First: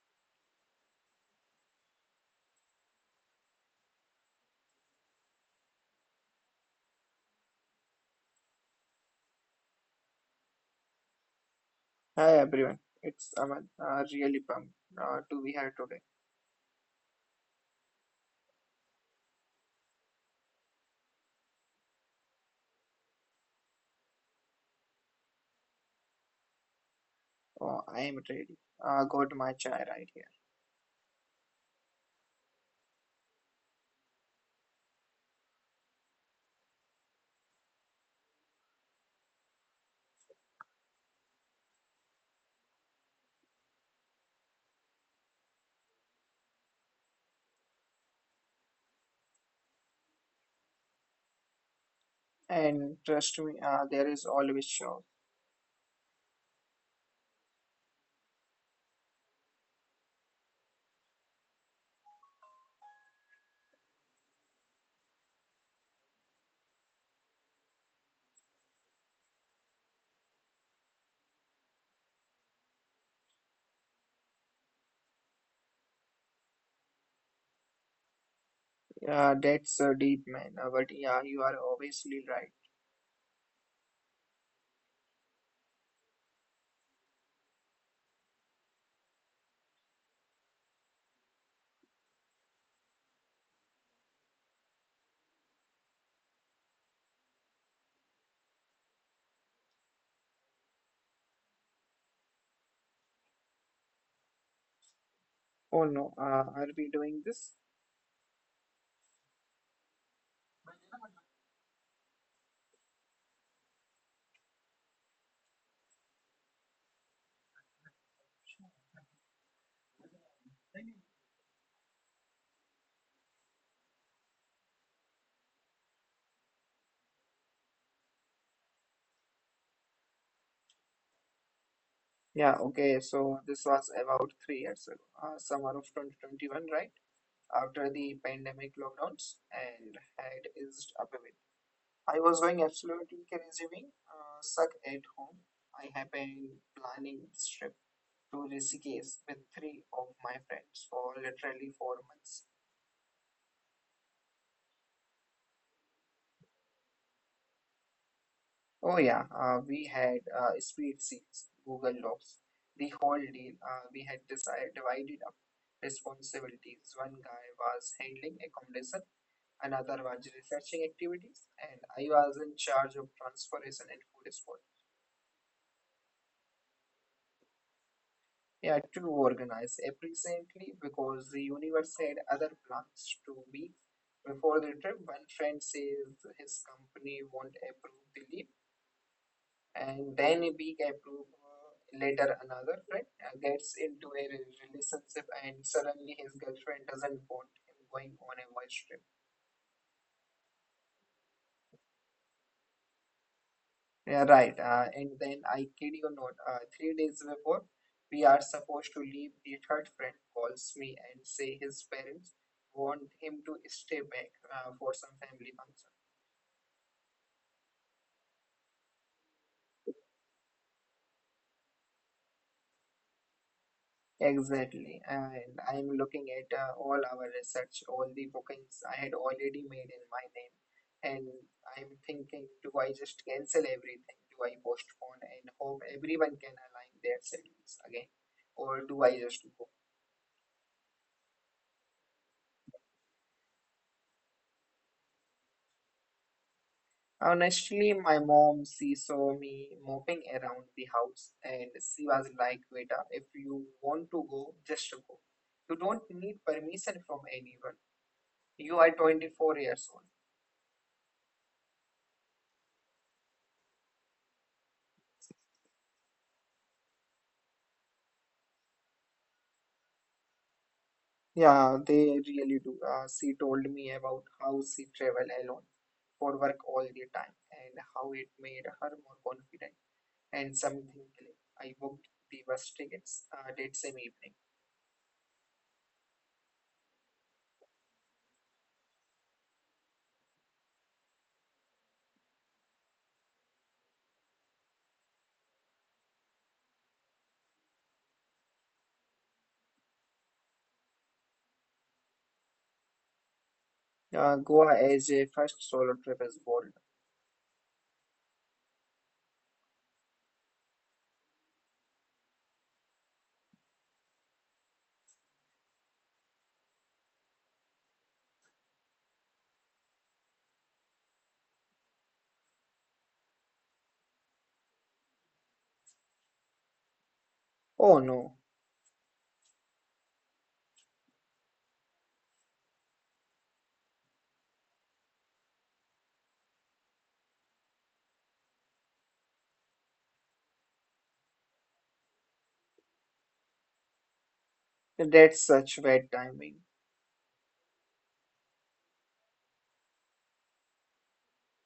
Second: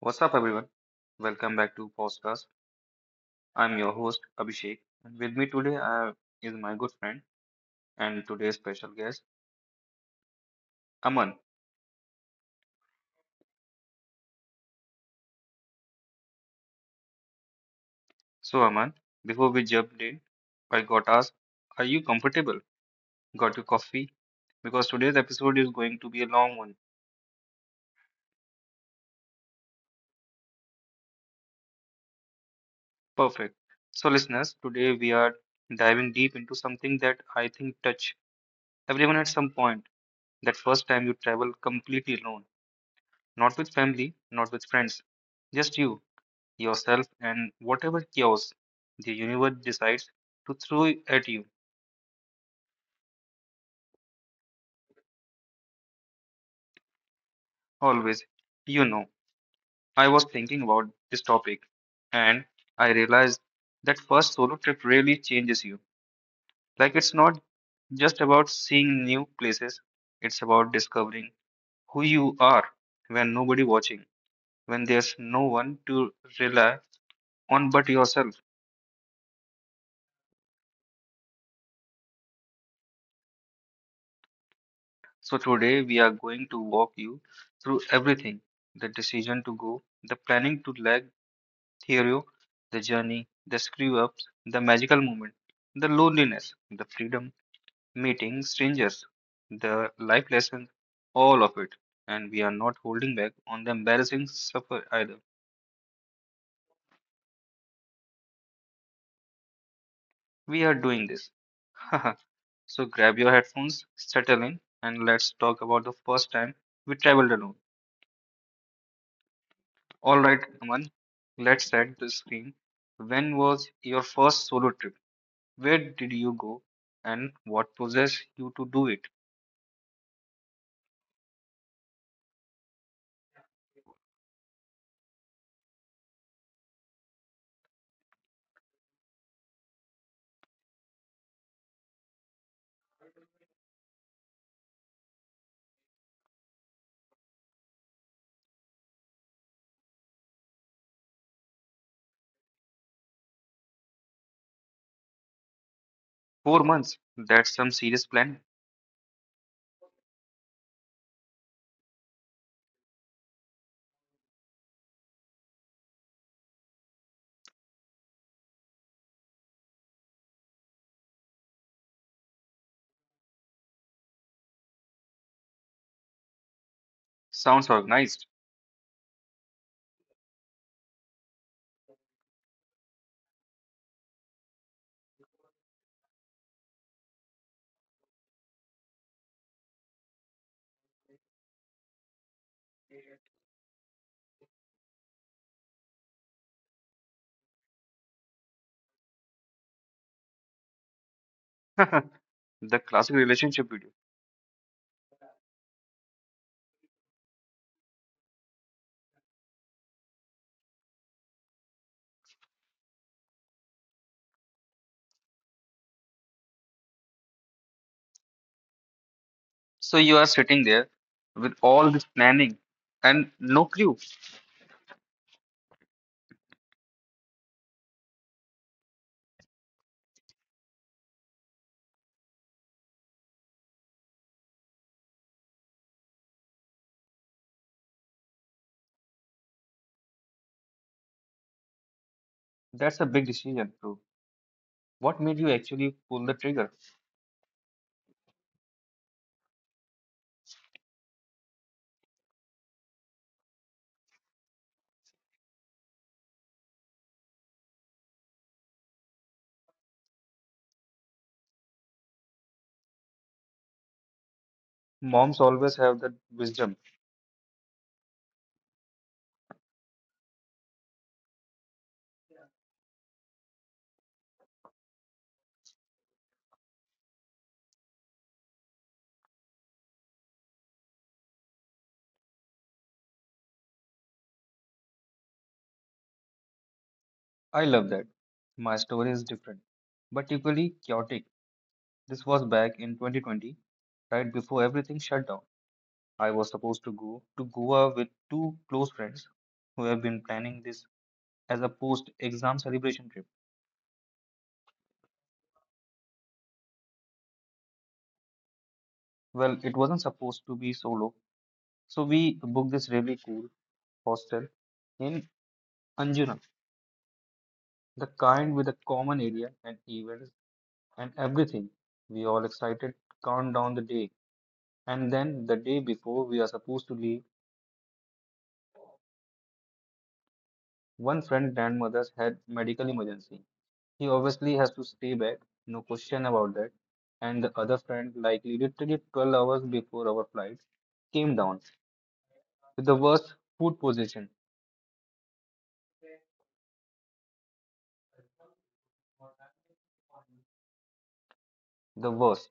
What's up, everyone? Welcome back to Podcast. I'm your host, Abhishek, and with me today is my good friend and today's special guest, Aman. Hi everyone, it's Aman. Really pumped to be here today. So, Aman, before we jump in, I got asked, are you comfortable? Got your coffee? Because today's episode is going to be a long one. Oh, I am ready. Got my chai right here. Perfect. So, listeners, today we are diving deep into something that I think touch everyone at some point. That first time you travel completely alone, not with family, not with friends, just you yourself, and whatever chaos the universe decides to throw at you. And trust me, there is always show. Always, you know, I was thinking about this topic and I realized that first solo trip really changes you. Like, it's not just about seeing new places, it's about discovering who you are when nobody watching, when there's no one to rely on but yourself. That's a deep man. But yeah, you are obviously right. So today we are going to walk you through everything, the decision to go, the planning to lag Theo, the journey, the screw ups, the magical moment, the loneliness, the freedom, meeting strangers, the life lessons, all of it. And we are not holding back on the embarrassing suffer either. Oh no, are we doing this? We are doing this. So grab your headphones, settle in, and let's talk about the first time we traveled alone. Alright, Aman, let's set the screen. When was your first solo trip? Where did you go? And what possessed you to do it? Yeah, okay. So this was about 3 years ago, summer of 2021, right? After the pandemic lockdowns and had eased up a bit. I was going absolutely crazy, being suck at home. I have been planning this trip to Rishikesh with three of my friends for literally 4 months. 4 months? That's some serious plan. Oh yeah, we had speed seats, Google Docs, the whole deal. We had decided, divided up responsibilities. One guy was handling accommodation, another was researching activities, and I was in charge of transportation and food. Sounds organized. Yeah, to organize efficiently, because the universe had other plans 2 weeks before the trip. One friend says his company won't approve the leave, and then a week approve later another friend gets into a relationship, and suddenly his girlfriend doesn't want him going on a voyage trip. The classic relationship video. Yeah, right. And then I kid you not, 3 days before, we are supposed to leave. The third friend calls me and say his parents want him to stay back for some family function. So you are sitting there with all this planning and no clue. Exactly. And I'm looking at all our research, all the bookings I had already made in my name. And I'm thinking, do I just cancel everything? Do I postpone and hope everyone can align their schedules again? Or do I just go? That's a big decision, bro. What made you actually pull the trigger? Honestly, my mom, she saw me moping around the house, and she was like, Veda, if you want to go, just go. You don't need permission from anyone. You are 24 years old. Moms always have that wisdom. Yeah, they really do. She told me about how she travel alone for work all the time, and how it made her more confident, and something clicked. I booked the bus tickets that same evening. I love that. My story is different, but equally chaotic. This was back in 2020, right before everything shut down. I was supposed to go to Goa with two close friends who have been planning this as a post-exam celebration trip. Goa as a first solo trip is bold. Well, it wasn't supposed to be solo, so we booked this really cool hostel in Anjunan, the kind with a common area and events and everything. We all excited, count down the day, and then the day before we are supposed to leave, Oh no. one friend grandmother's had medical emergency. He obviously has to stay back, no question about that. And the other friend, likely literally 12 hours before our flight, came down with the worst food poisoning. That's such bad timing. The worst.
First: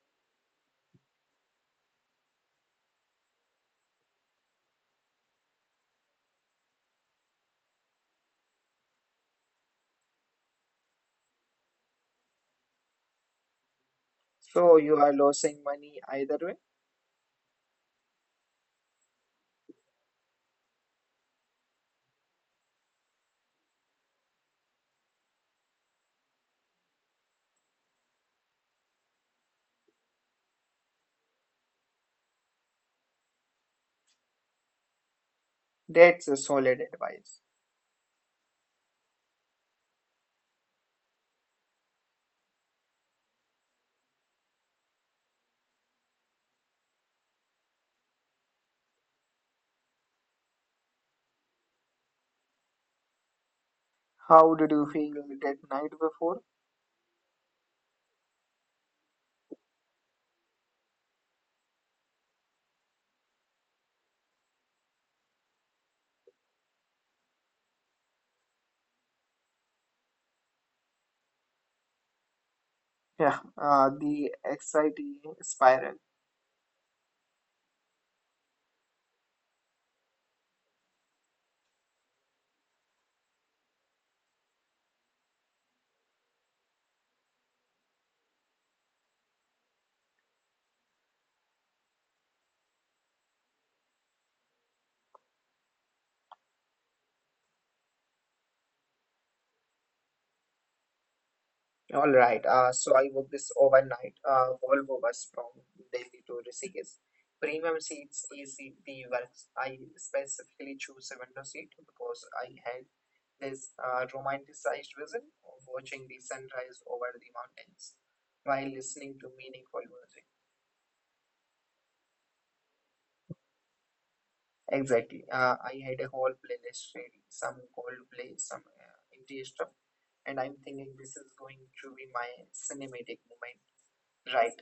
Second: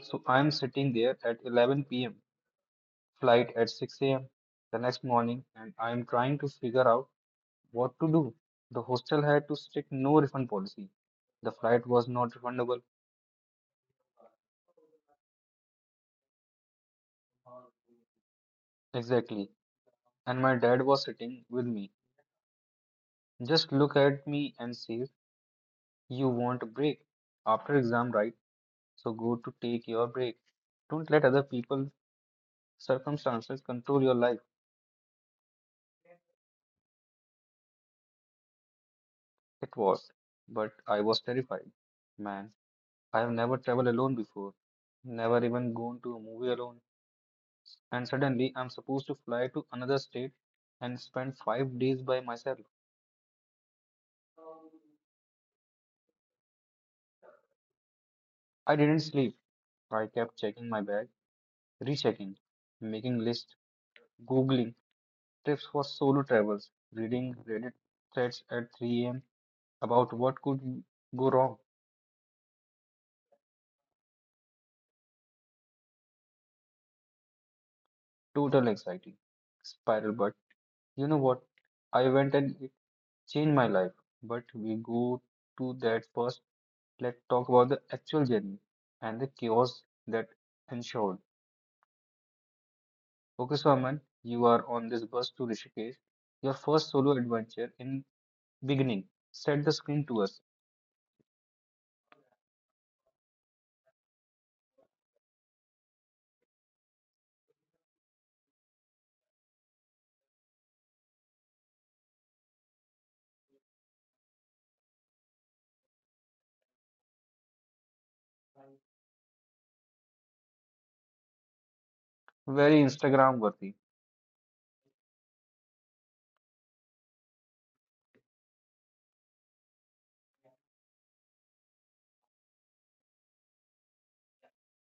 So I'm sitting there at 11 p.m., flight at 6 a.m. the next morning, and I'm trying to figure out what to do. The hostel had to strict no refund policy. The flight was not refundable. So you are losing money either way. Exactly. And my dad was sitting with me. Just look at me and says, you want a break after exam, right? So go to take your break. Don't let other people's circumstances control your life. That's a solid advice. It was, but I was terrified. Man, I have never traveled alone before, never even gone to a movie alone, and suddenly I'm supposed to fly to another state and spend 5 days by myself. How did you feel that night before? I didn't sleep. I kept checking my bag, rechecking, making lists, googling tips for solo travels, reading Reddit threads at 3 a.m. about what could go wrong. Yeah, the anxiety spiral. Total anxiety. Spiral, but you know what? I went and changed my life. But we go to that first. Let's talk about the actual journey and the chaos that ensured. Okay, so Aman, you are on this bus to Rishikesh. Your first solo adventure in beginning set the screen to us. All right. So I booked this overnight Volvo bus from Delhi to Rishikesh. Premium seats. Easy, the works. I specifically choose a window seat, because I had this romanticized vision of watching the sunrise over the mountains while listening to meaningful music. Very Instagram worthy, Exactly. I had a whole playlist ready, some Coldplay, some indie stuff, and I'm thinking this is going to be my cinematic moment. Right.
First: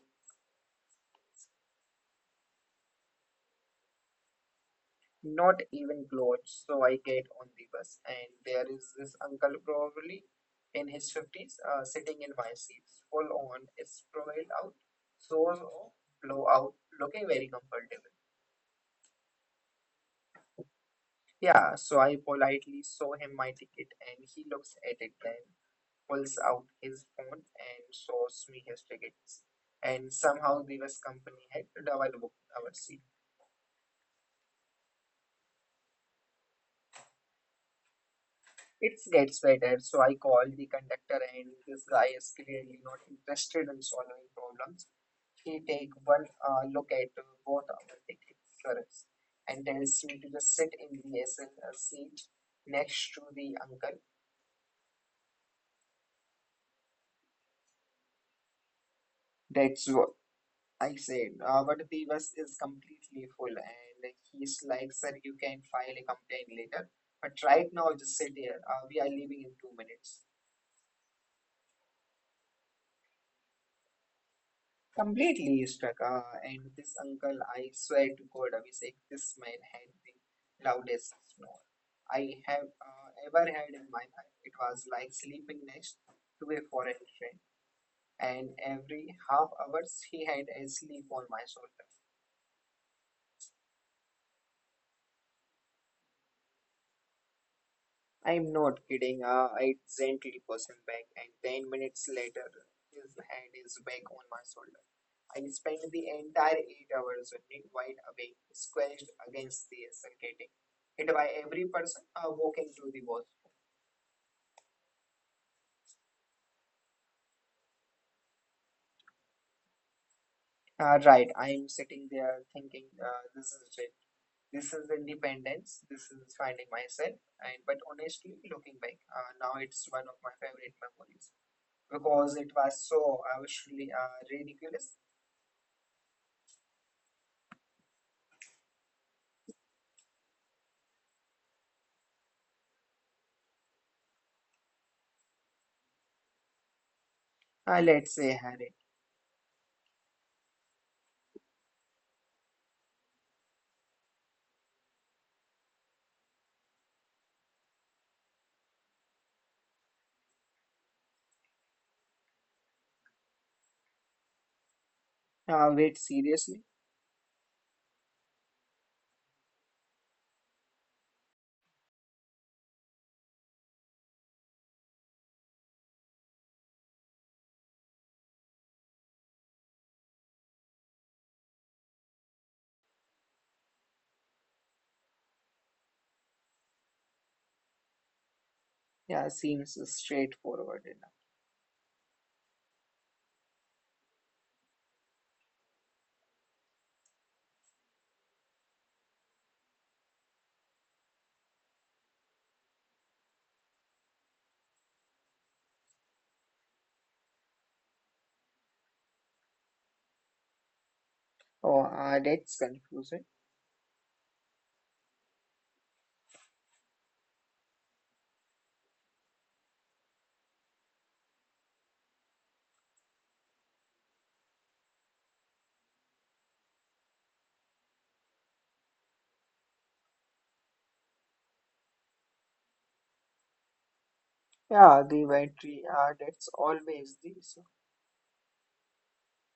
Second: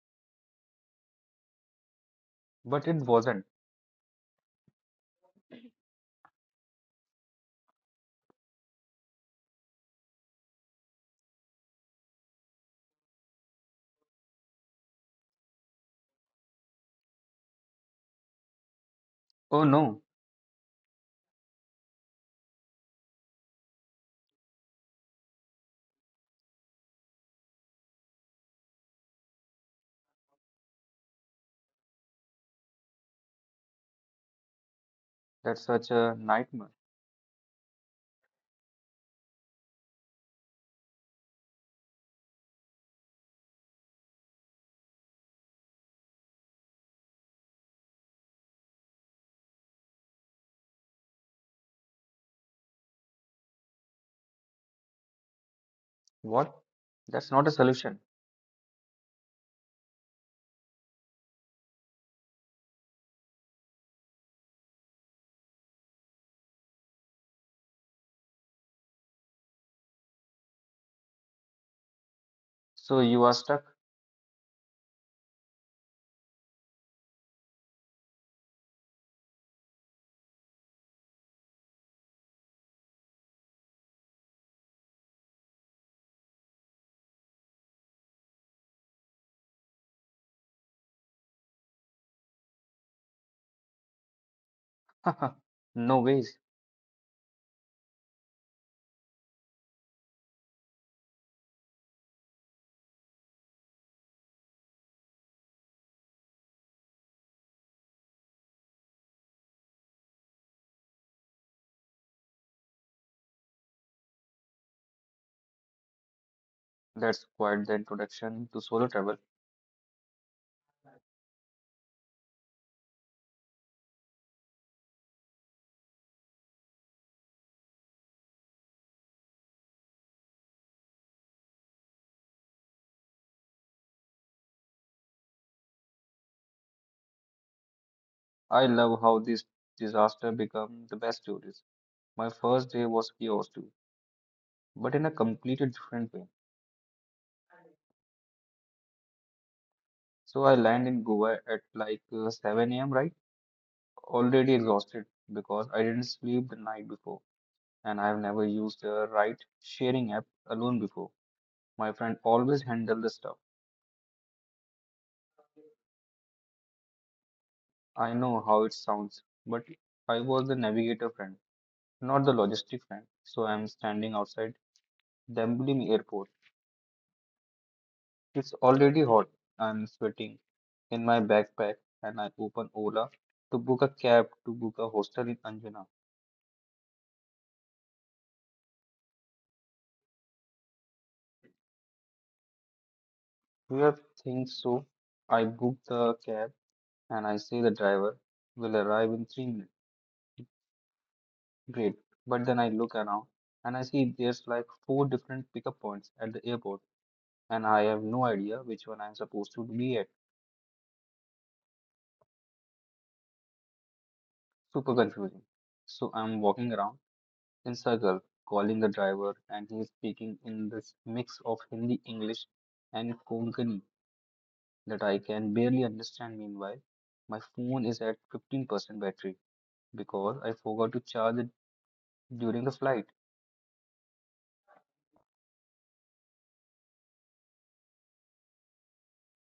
but it wasn't. Not even clothes. So I get on the bus, and there is this uncle, probably in his 50s, sitting in my seat, full on, his profile out, so blow out, looking very comfortable. Oh no, Yeah, so I politely show him my ticket, and he looks at it, then pulls out his phone and shows me his tickets. And somehow the bus company had double booked our seat. that's such a nightmare. It gets better. So I called the conductor, and this guy is clearly not interested in solving problems. He take one look at both our tickets and tells me to just sit in the SL seat next to the uncle. What? That's not a solution. That's what I said. But the bus is completely full, and he's like, sir, you can file a complaint later. But right now, just sit here. We are leaving in 2 minutes. So you are stuck? Completely stuck. And this uncle, I swear to God, Abhishek, this man had the loudest snore I have ever had in my life. It was like sleeping next to a foreign friend, and every half hours he had a sleep on my shoulder. No ways. I'm not kidding. I gently pushed him back, and 10 minutes later, his hand is back on my shoulder. I spent the entire 8 hours running wide awake, squashed against the circuiting, hit by every person walking through the wall. That's quite the introduction to solo travel. Right, I'm sitting there thinking, this is it. This is independence. This is finding myself. And but honestly, looking back, now it's one of my favorite memories, because it was so actually ridiculous. I love how this disaster became the best stories. My first day was chaos too, but in a completely different way. Let's say Harry. So I land in Goa at like 7 a.m. right? Already exhausted because I didn't sleep the night before and I've never used a ride sharing app alone before. My friend always handled the stuff. Wait, seriously? I know how it sounds, but I was the navigator friend, not the logistic friend. So I'm standing outside the Dublin airport. It's already hot. I'm sweating in my backpack and I open Ola to book a cab to book a hostel in Anjuna. Yeah, seems straightforward enough. We have things so I book the cab and I say the driver will arrive in 3 minutes. Great. But then I look around and I see there's like four different pickup points at the airport and I have no idea which one I'm supposed to be at. Oh, that's confusing. Super confusing. So I'm walking around Insagal calling the driver, and he is speaking in this mix of Hindi, English, and Konkani that I can barely understand. Meanwhile, my phone is at 15% battery because I forgot to charge it during the flight. Yeah, the battery, that's always the issue.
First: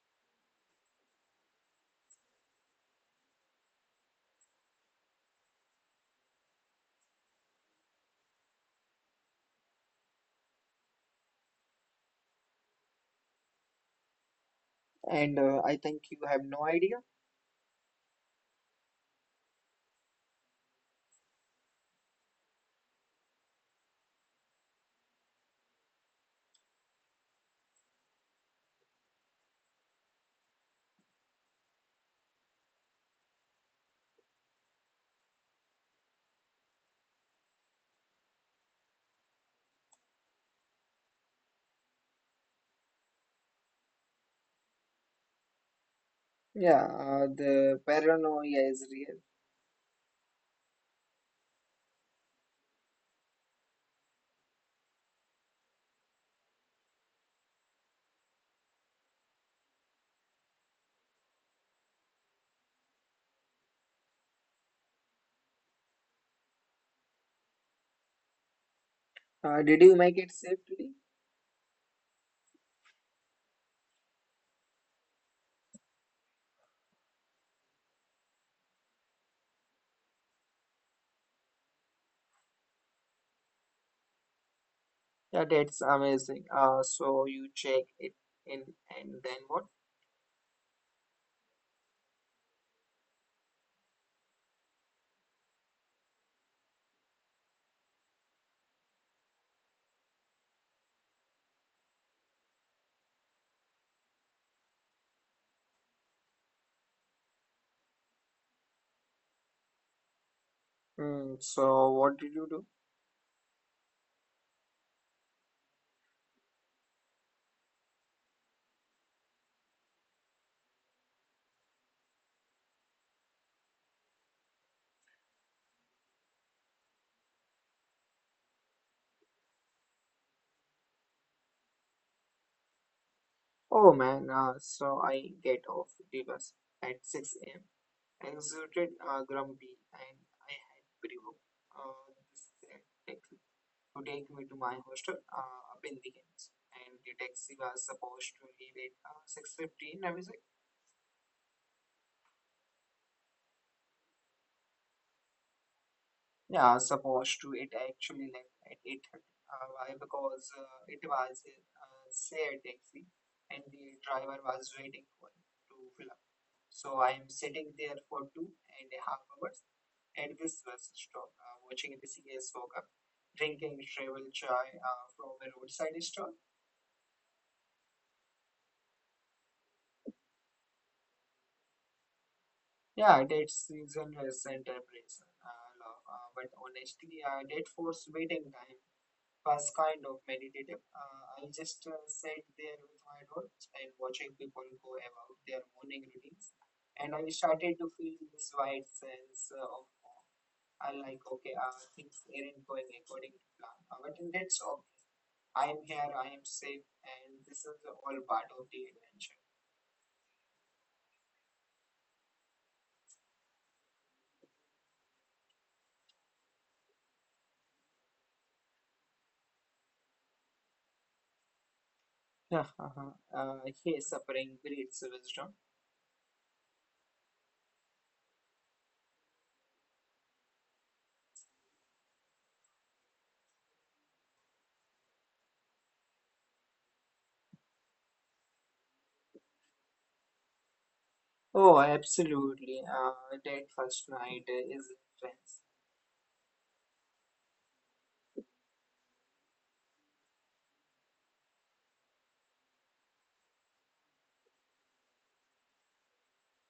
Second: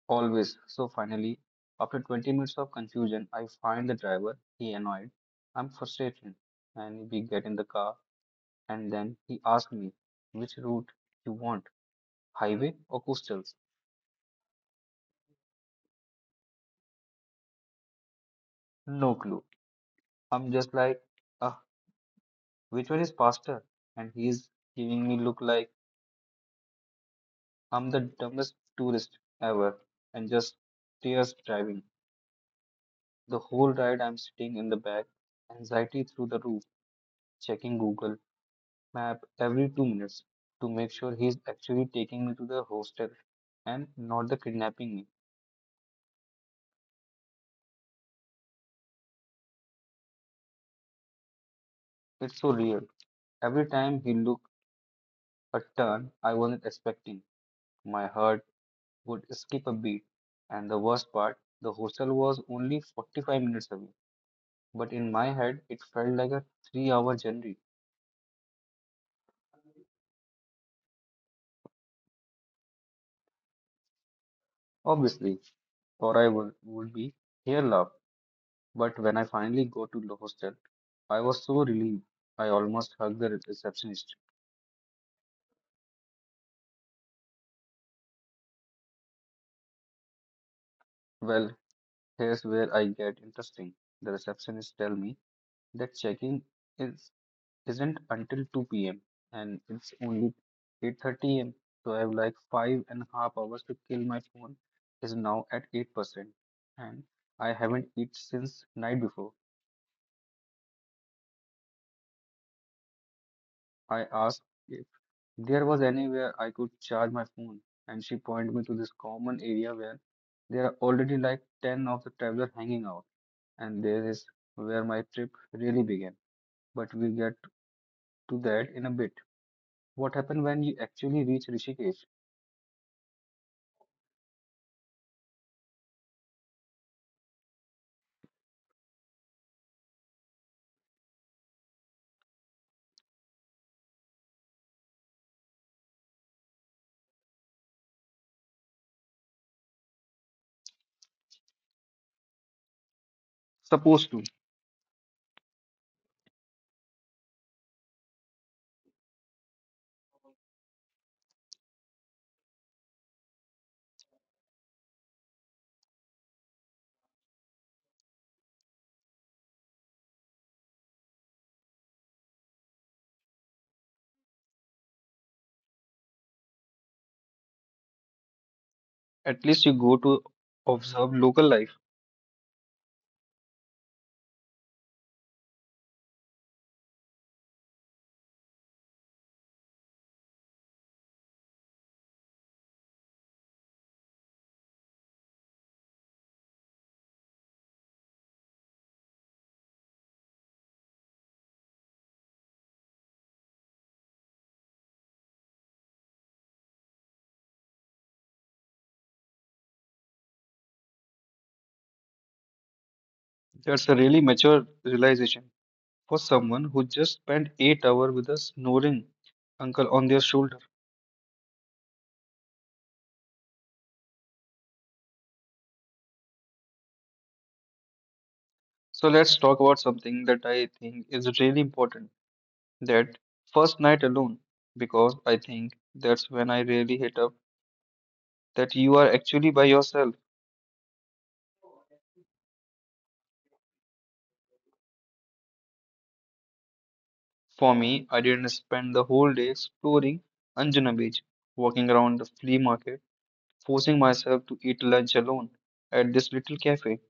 Always. So finally, after 20 minutes of confusion, I find the driver. He annoyed. I'm frustrated. And we get in the car, and then he asked me, which route you want, highway or coastals? And I think you have no idea. No clue. I'm just like, ah, which one is faster? And he's giving me look like I'm the dumbest tourist ever and just tears driving. The whole ride I'm sitting in the back, anxiety through the roof, checking Google map every 2 minutes to make sure he's actually taking me to the hostel and not the kidnapping me. Yeah, the paranoia is real. It's so real. Every time he looked a turn I wasn't expecting, my heart would skip a beat. And the worst part, the hostel was only 45 minutes away, but in my head it felt like a 3 hour journey, Did you make it safely? obviously, or I would be here love. But when I finally go to the hostel, I was so relieved. I almost hugged the receptionist. Yeah, that's amazing. So you check it in, and then what? Well, here's where I get interesting. The receptionist tell me that check-in is isn't until 2 p.m. and it's only 8:30 a.m. So I have like five and a half hours to kill. My phone is now at 8%, and I haven't eaten since night before. Hmm. So what did you do? I asked if there was anywhere I could charge my phone, and she pointed me to this common area where there are already like 10 of the travelers hanging out, and there is where my trip really began. But we'll get to that in a bit. What happened when you actually reach Rishikesh? Oh man, so I get off the bus at 6 a.m., exerted grumpy, and I had provoked this tactic to take me to my hostel up in the hills. And the taxi was supposed to leave at 6:15. I was like, Supposed to. yeah, supposed to, it actually left at 8:30. Why? Because it was a shared taxi, and the driver was waiting for it to fill. So I am sitting there for 2.5 hours at this bus stop, watching the CS World Cup, drinking travel chai from a roadside store. At least you go to observe local life. Yeah, that season has celebration, love, but honestly, that forced waiting time was kind of meditative. I just sat there with my notes and watching people go about their morning routines, and I started to feel this wide sense of I like, okay, things aren't going according to plan. But in that song, I am here, I am safe, and this is the all part of the adventure. That's a really mature realization for someone who just spent 8 hours with a snoring uncle on their shoulder. Yeah, uh-huh. Here suffering breeds wisdom. So let's talk about something that I think is really important, that first night alone, because I think that's when I really hit up that you are actually by yourself. Oh, absolutely. That first night is intense. For me, I didn't spend the whole day exploring Anjuna Beach, walking around the flea market, forcing myself to eat lunch alone at this little cafe,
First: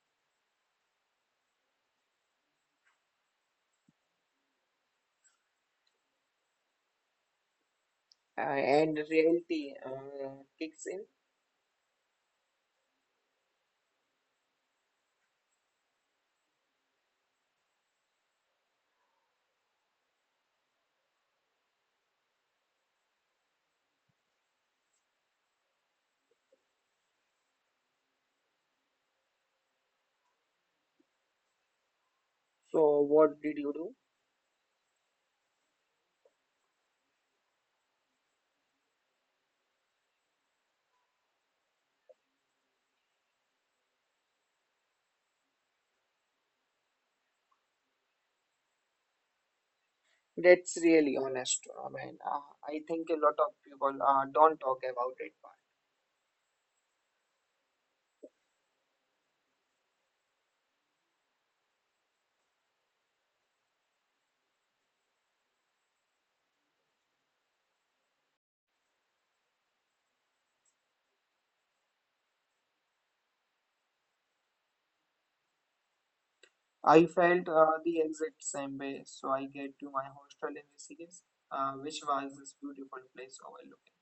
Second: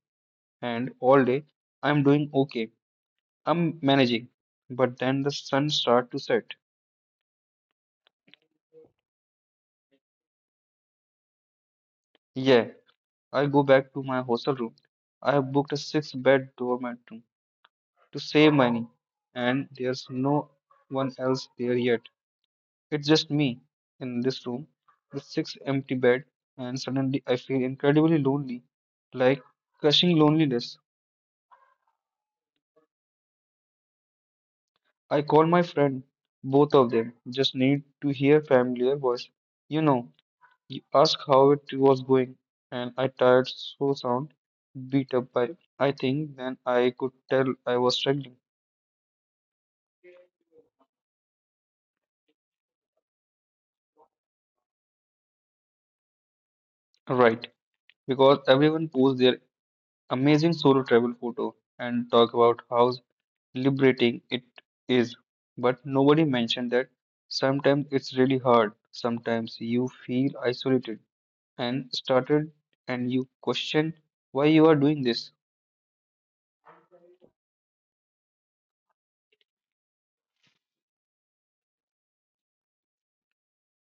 and all day I'm doing okay. I'm managing. But then the sun starts to set. And reality kicks in. Yeah, I go back to my hostel room. I have booked a six bed dormitory to save money, and there's no one else there yet. It's just me in this room with six empty bed, and suddenly I feel incredibly lonely, like crushing loneliness. So, what did you do? I call my friend. Both of them just need to hear familiar voice. You know, you ask how it was going, and I tired so sound beat up by I think then I could tell I was struggling. That's really honest, man. I think a lot of people don't talk about it. Right, because everyone pours their amazing solo travel photo and talk about how liberating it is. But nobody mentioned that sometimes it's really hard. Sometimes you feel isolated and started and you question why you are doing this. I felt the exact same way, so I get to my hostel in Rishikesh, which was this beautiful place overlooking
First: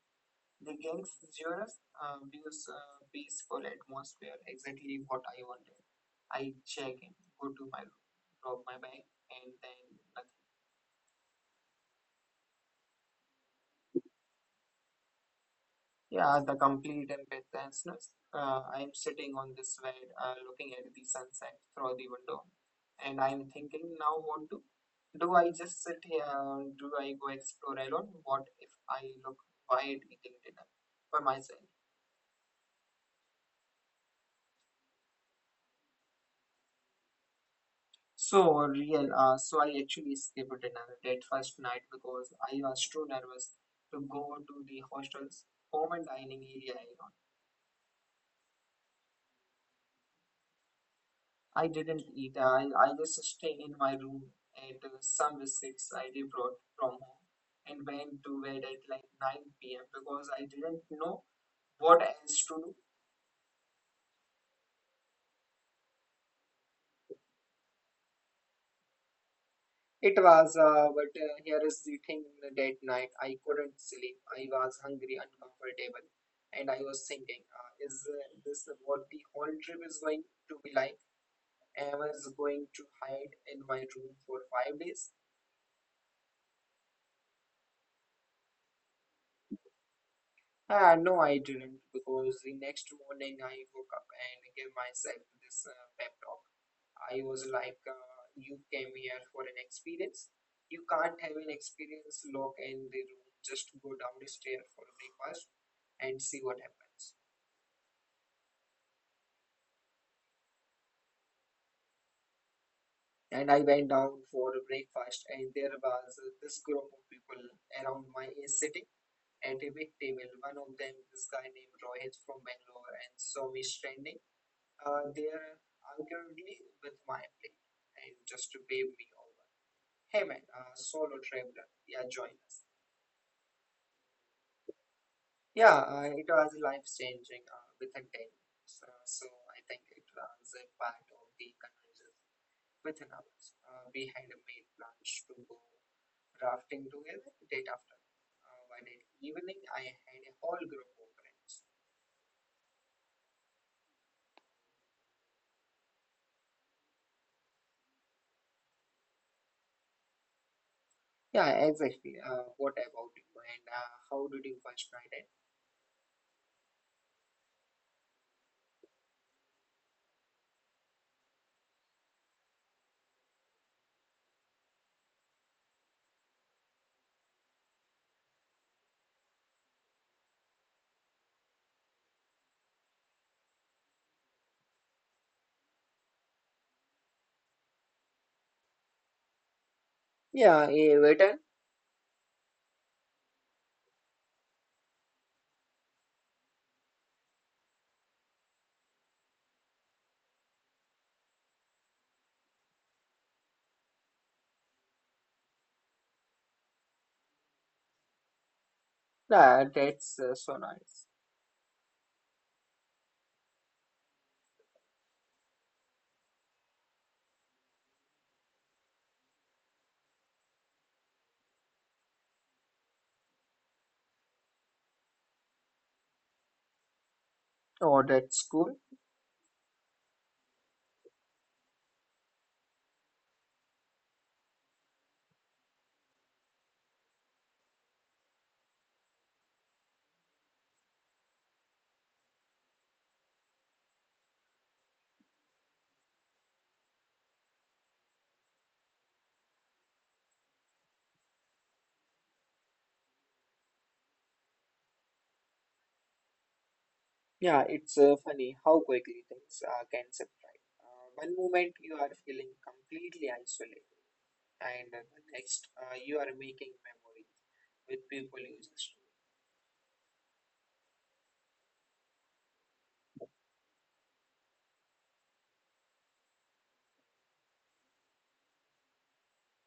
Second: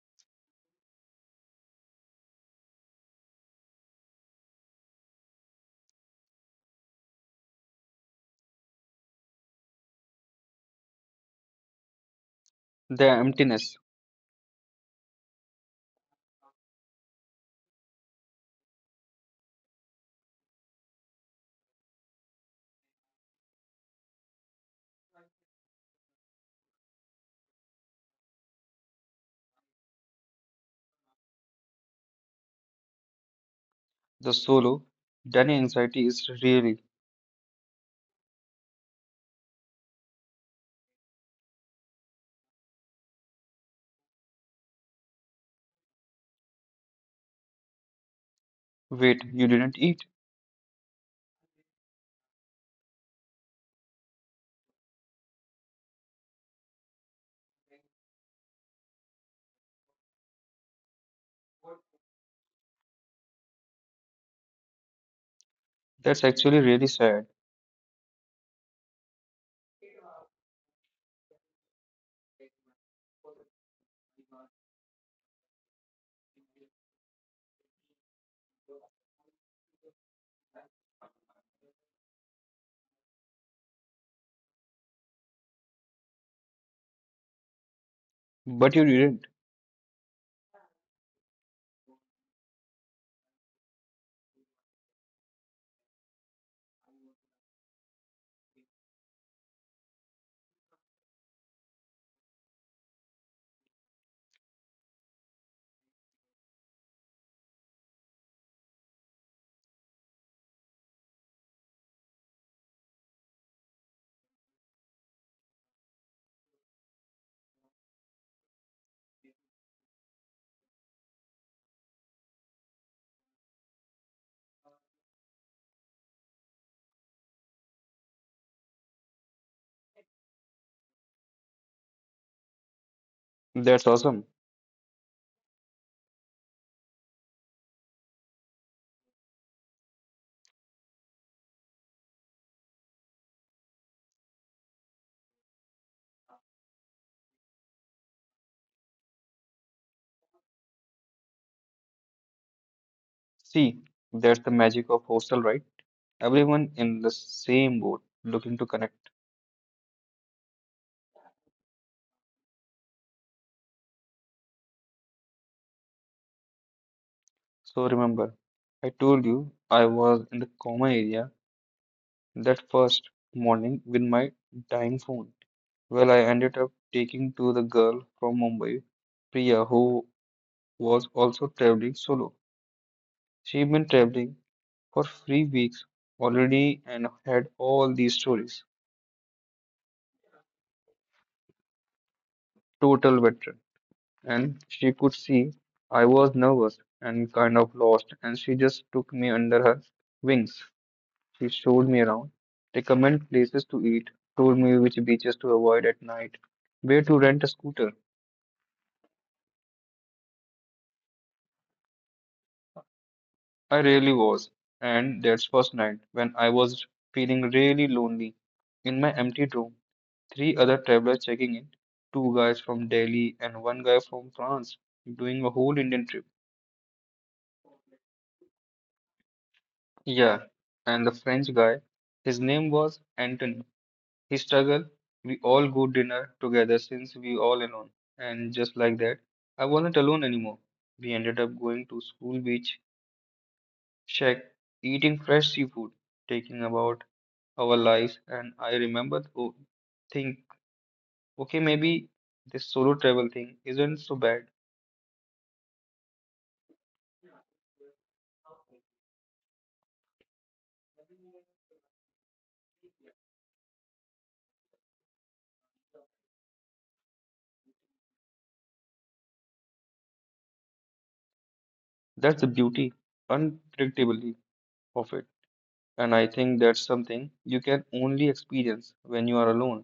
the Ganges Joras, views, peaceful atmosphere, exactly what I wanted. I check in, go to my room, drop my bag, and then the. The emptiness, Yeah, the complete empathlessness. I'm sitting on this bed, looking at the sunset through the window, and I'm thinking now what to do. I just sit here? And do I go explore alone? What if I look quiet eating dinner for myself? the solo, dining anxiety is really So real. So I actually skipped dinner that first night, because I was too nervous to go to the hostel's home and dining area alone. wait, you didn't eat. I didn't eat. I just stayed in my room at some biscuits I did brought from home, and went to bed at like 9 p.m., because I didn't know what else to do. That's actually really sad. It was, but here is the thing, that night I couldn't sleep. I was hungry, uncomfortable, and I was thinking, is this what the whole trip is going to be like? Am I just going to hide in my room for 5 days? But you didn't. Ah no, I didn't, because the next morning I woke up and gave myself this pep talk. I was like, You came here for an experience. You can't have an experience lock in the room. Just go down the stair for breakfast and see what happens. And I went down for breakfast, and there was this group of people around my age sitting at a big table. One of them, this guy named Rohit from Bangalore, and saw me standing there arguably with my play and just to wave me over. Hey man, solo traveler, yeah, join us. That's awesome. Yeah, it was life changing within 10 minutes. So I think it was a part of the conversation within hours. We had a made plans to go rafting together date after. By that evening, I had a whole group of friends. See, that's the magic of hostel, right? Everyone in the same boat looking to connect. Yeah, exactly. What about you? And how did you first night end? So remember, I told you I was in the coma area that first morning with my dying phone. Well, I ended up taking to the girl from Mumbai, Priya, who was also traveling solo. She'd been traveling for 3 weeks already and had all these stories. Yeah, it. Total veteran. And she could see I was nervous and kind of lost, and she just took me under her wings. She showed me around, recommended places to eat, told me which beaches to avoid at night, where to rent a scooter. Yeah, that's so nice. I really was. And that's first night when I was feeling really lonely. In my empty room, three other travelers checking in, two guys from Delhi and one guy from France, doing a whole Indian trip. Oh, that's cool. Yeah, and the French guy, his name was Anthony. He struggled. We all go dinner together since we all alone. And just like that, I wasn't alone anymore. We ended up going to school beach shack, eating fresh seafood, taking about our lives. And I remember think, okay, maybe this solo travel thing isn't so bad. Yeah, it's funny how quickly things can separate. One moment you are feeling completely isolated, and the next you are making memories with people you just know. That's the beauty, unpredictably of it. And I think that's something you can only experience when you are alone,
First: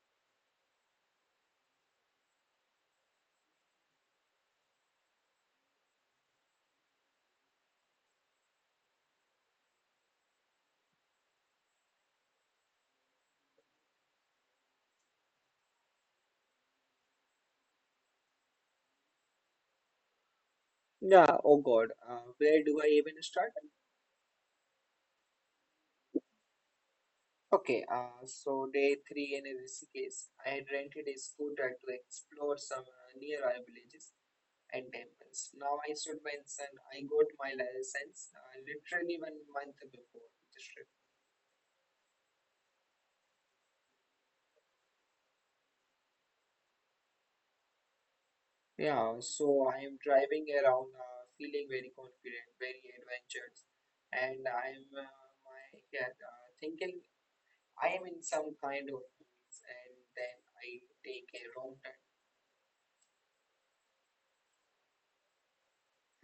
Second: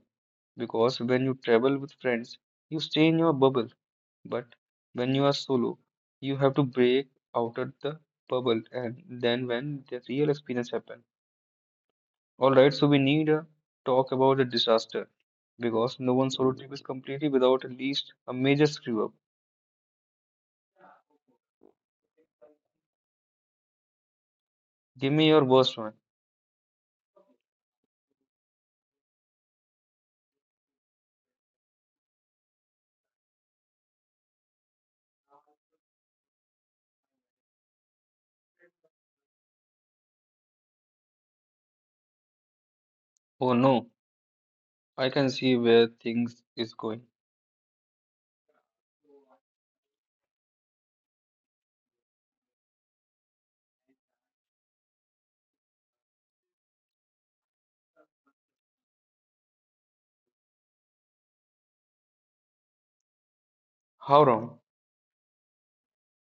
because when you travel with friends, you stay in your bubble. But when you are solo, you have to break out of the bubble, and then when the real experience happen. All right, so we need a talk about the disaster because no one solo trip is completely without at least a major screw up. Yeah, oh God, where do I even start? Give me your worst one. Okay, so day three in Rishikesh, I had rented a scooter to explore some nearby villages and temples. Now I stood once and I got my license literally one month before the trip. Oh no, I can see where things is going. Yeah, so I am driving around feeling very confident, very adventurous, and I'm thinking I am in some kind of movies, and then I take a wrong turn, How wrong?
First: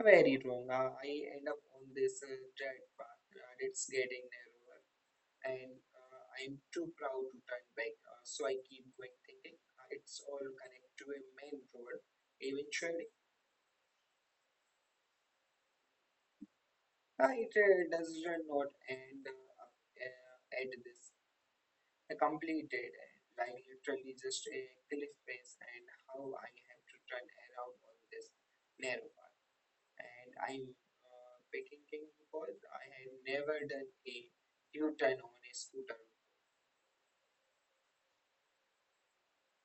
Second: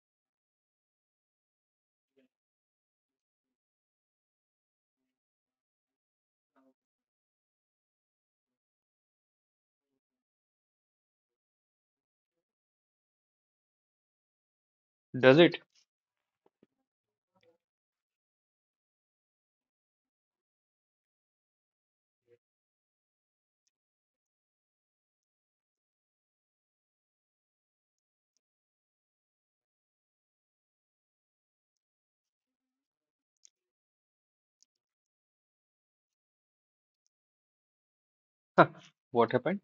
very wrong. I end up on this dirt path that's getting narrower, and I'm too proud to turn back, so I keep going thinking it's all connected to a main road. Eventually, Does it? It does not end up, at this completed, like literally just a cliff face, and how I have to turn around on this narrow path. And I'm picking, because I had never done a U-turn on a scooter. What happened?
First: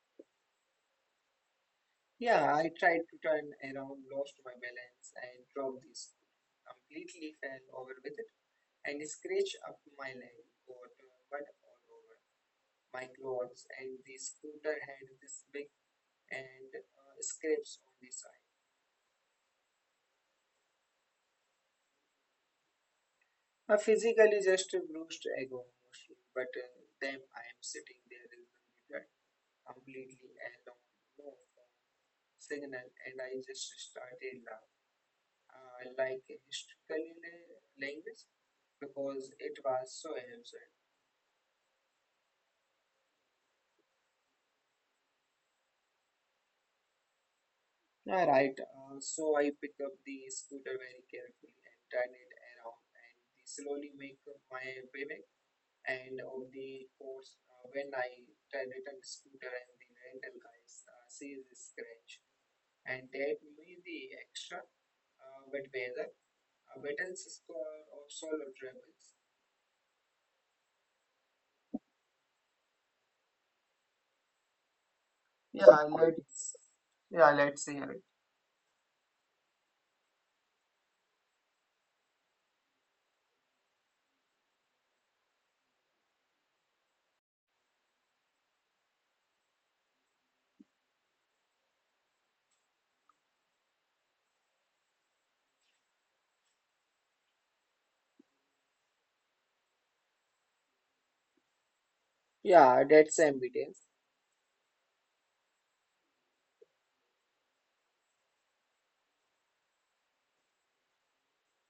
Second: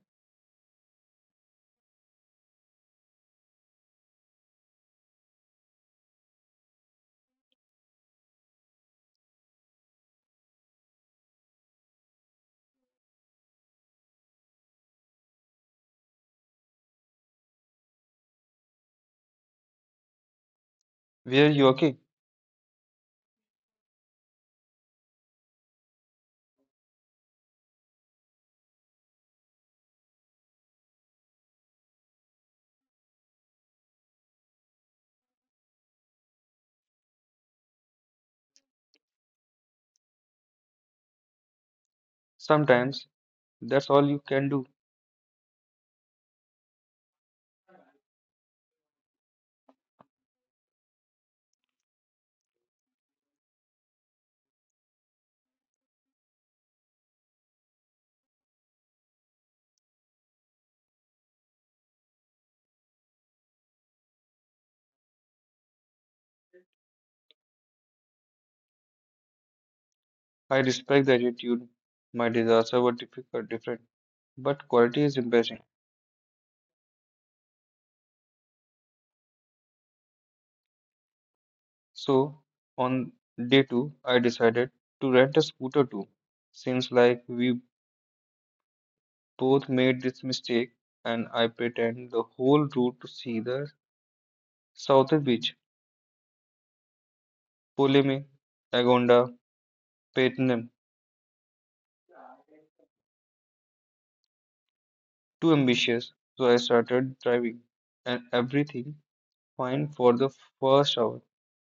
Yeah, I tried to turn around, lost my balance, and dropped this. Completely fell over with it and scratched up my leg, got mud all over my clothes, and the scooter had this big and scrapes on the side. Were you okay? I physically just bruised ego mostly, but then I am sitting there in the middle, completely alone, no phone signal, and I just started laughing. I like historical language because it was so absurd. Sometimes that's all you can do. All right, so I pick up the scooter very carefully and turn it around and slowly make my way back. And of the course, when I turn it on the scooter and the rental guys sees the scratch and that me the extra but weather, wet and score of solo travels. I respect the attitude. My disasters were difficult, different, but quality Yeah, is impressive. let's hear it. So on day two, I decided to rent a scooter too. Seems like we both made this mistake, and I pretend the whole route to see the southern beach, Poleme, Agonda, Paitnim. Yeah, that's ambitious. Too ambitious, so I started driving, and everything fine for the first hour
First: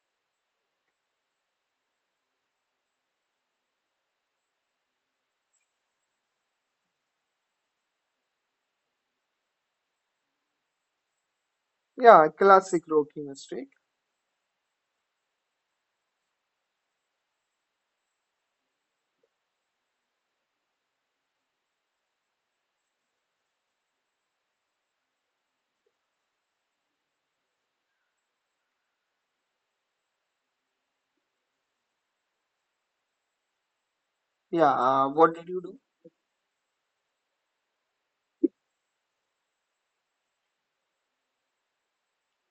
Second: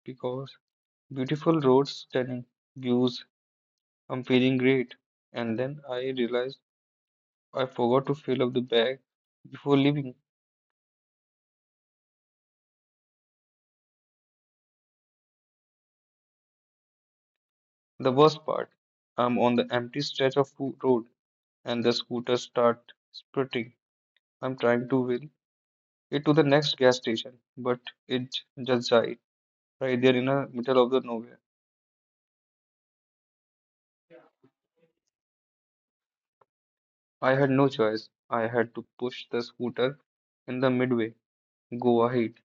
because beautiful roads, stunning views, I'm feeling great. And then I realized I forgot to fill up the bag before leaving. Yeah, classic rookie mistake. The worst part, I'm on the empty stretch of road and the scooter start sprinting. I'm trying to wheel it to the next gas station, but it just died right there in the middle of the nowhere. Yeah, what did you do? I had no choice. I had to push the scooter in the midway, go ahead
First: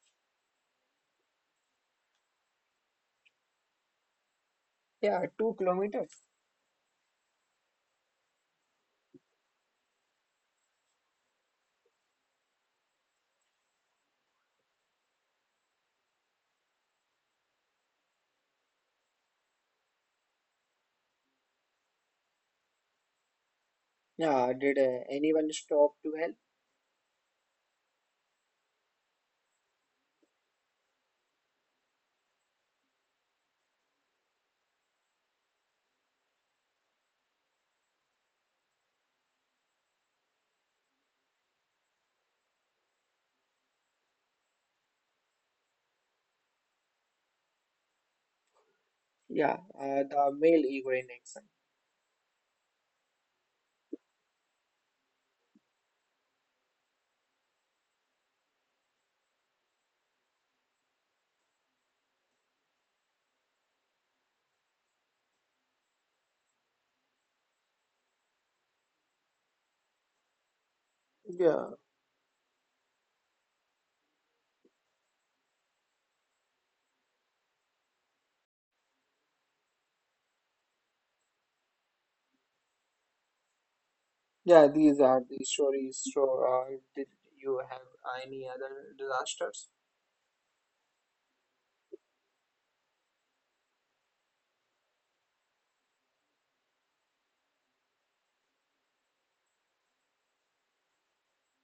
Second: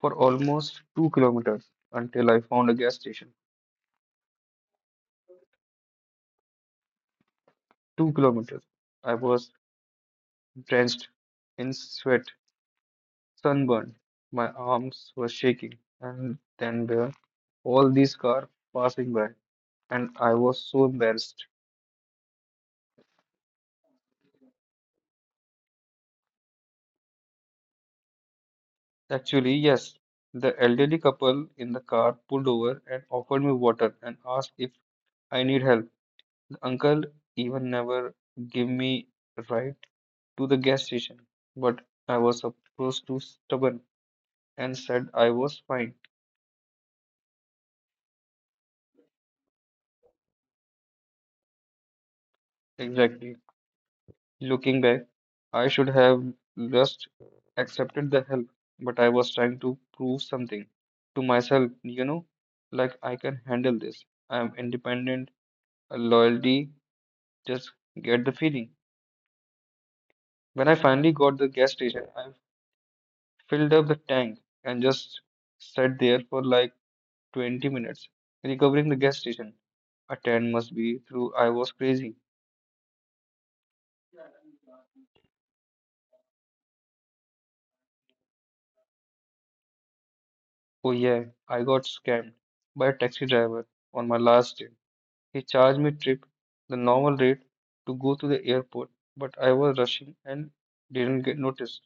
for almost 2 kilometers until I found a gas station. Yeah, 2 kilometers. 2 kilometers. I was drenched in sweat, sunburned. My arms were shaking, and then there were all these cars passing by, and I was so embarrassed. Yeah, did anyone stop to help? Actually, yes, the elderly couple in the car pulled over and offered me water and asked if I need help. The uncle even never gave me a ride to the gas station, but I was supposed to stubborn and said I was fine. Yeah, the male ego in action. Exactly. Looking back, I should have just accepted the help, but I was trying to prove something to myself, you know, like I can handle this. I am independent, a loyalty, just get the feeling. When I finally got the gas Yeah, station, I filled up the tank and just sat there for like 20 minutes, recovering the gas station. A 10 must be through I was crazy. yeah, these are the stories. So, did you have any other disasters? Oh yeah, I got scammed by a taxi driver on my last day. He charged me trip the normal rate to go to the airport, but I was rushing and didn't get noticed.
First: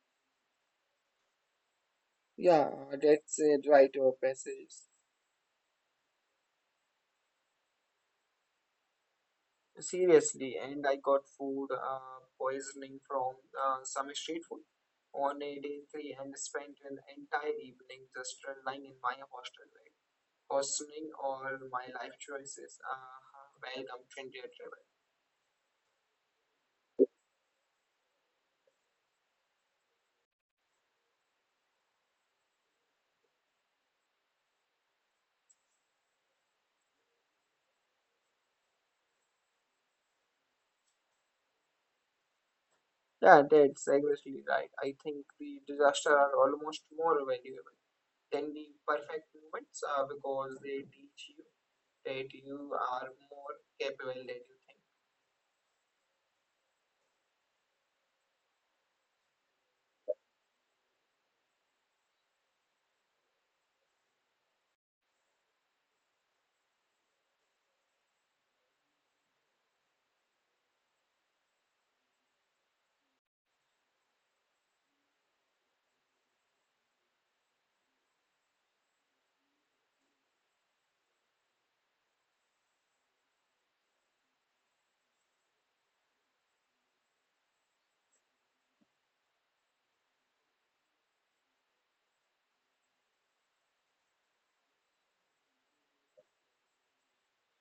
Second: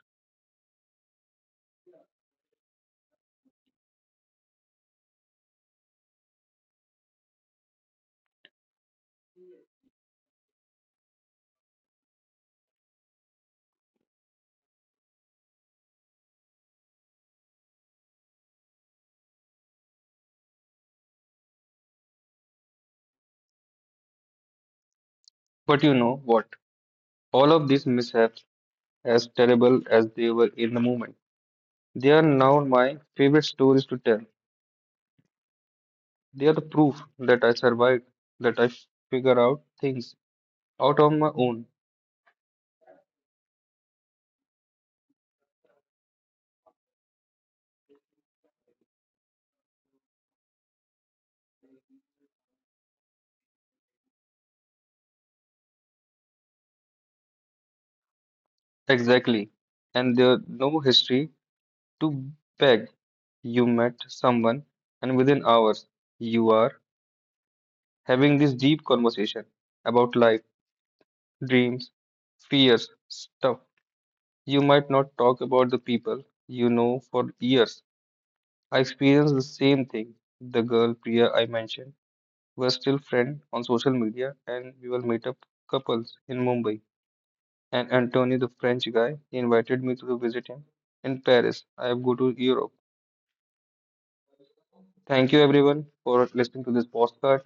Yeah, that's a rite of passage. Seriously, and I got food poisoning from some street food on a day three, and spent an entire evening just lying in my hostel bed, questioning all my life choices. Welcome to India travel. But you know what? All of these mishaps, as terrible as they were in the moment, they are now my favorite stories to tell. They are the proof that I survived, that I figure out things out on my own. Yeah, that's exactly right. I think the disaster are almost more valuable than the perfect moments because they teach you that you are more capable than you think. Exactly. And there's no history to beg. You met someone, and within hours, you are having this deep conversation about life dreams, fears, stuff. You might not talk about the people you know for years. I experienced the same thing. The girl Priya I mentioned was still friend on social media and we will meet up couples in Mumbai. And Antonio the French guy he invited me to visit him in Paris. I go to Europe. Thank you everyone for listening to this podcast.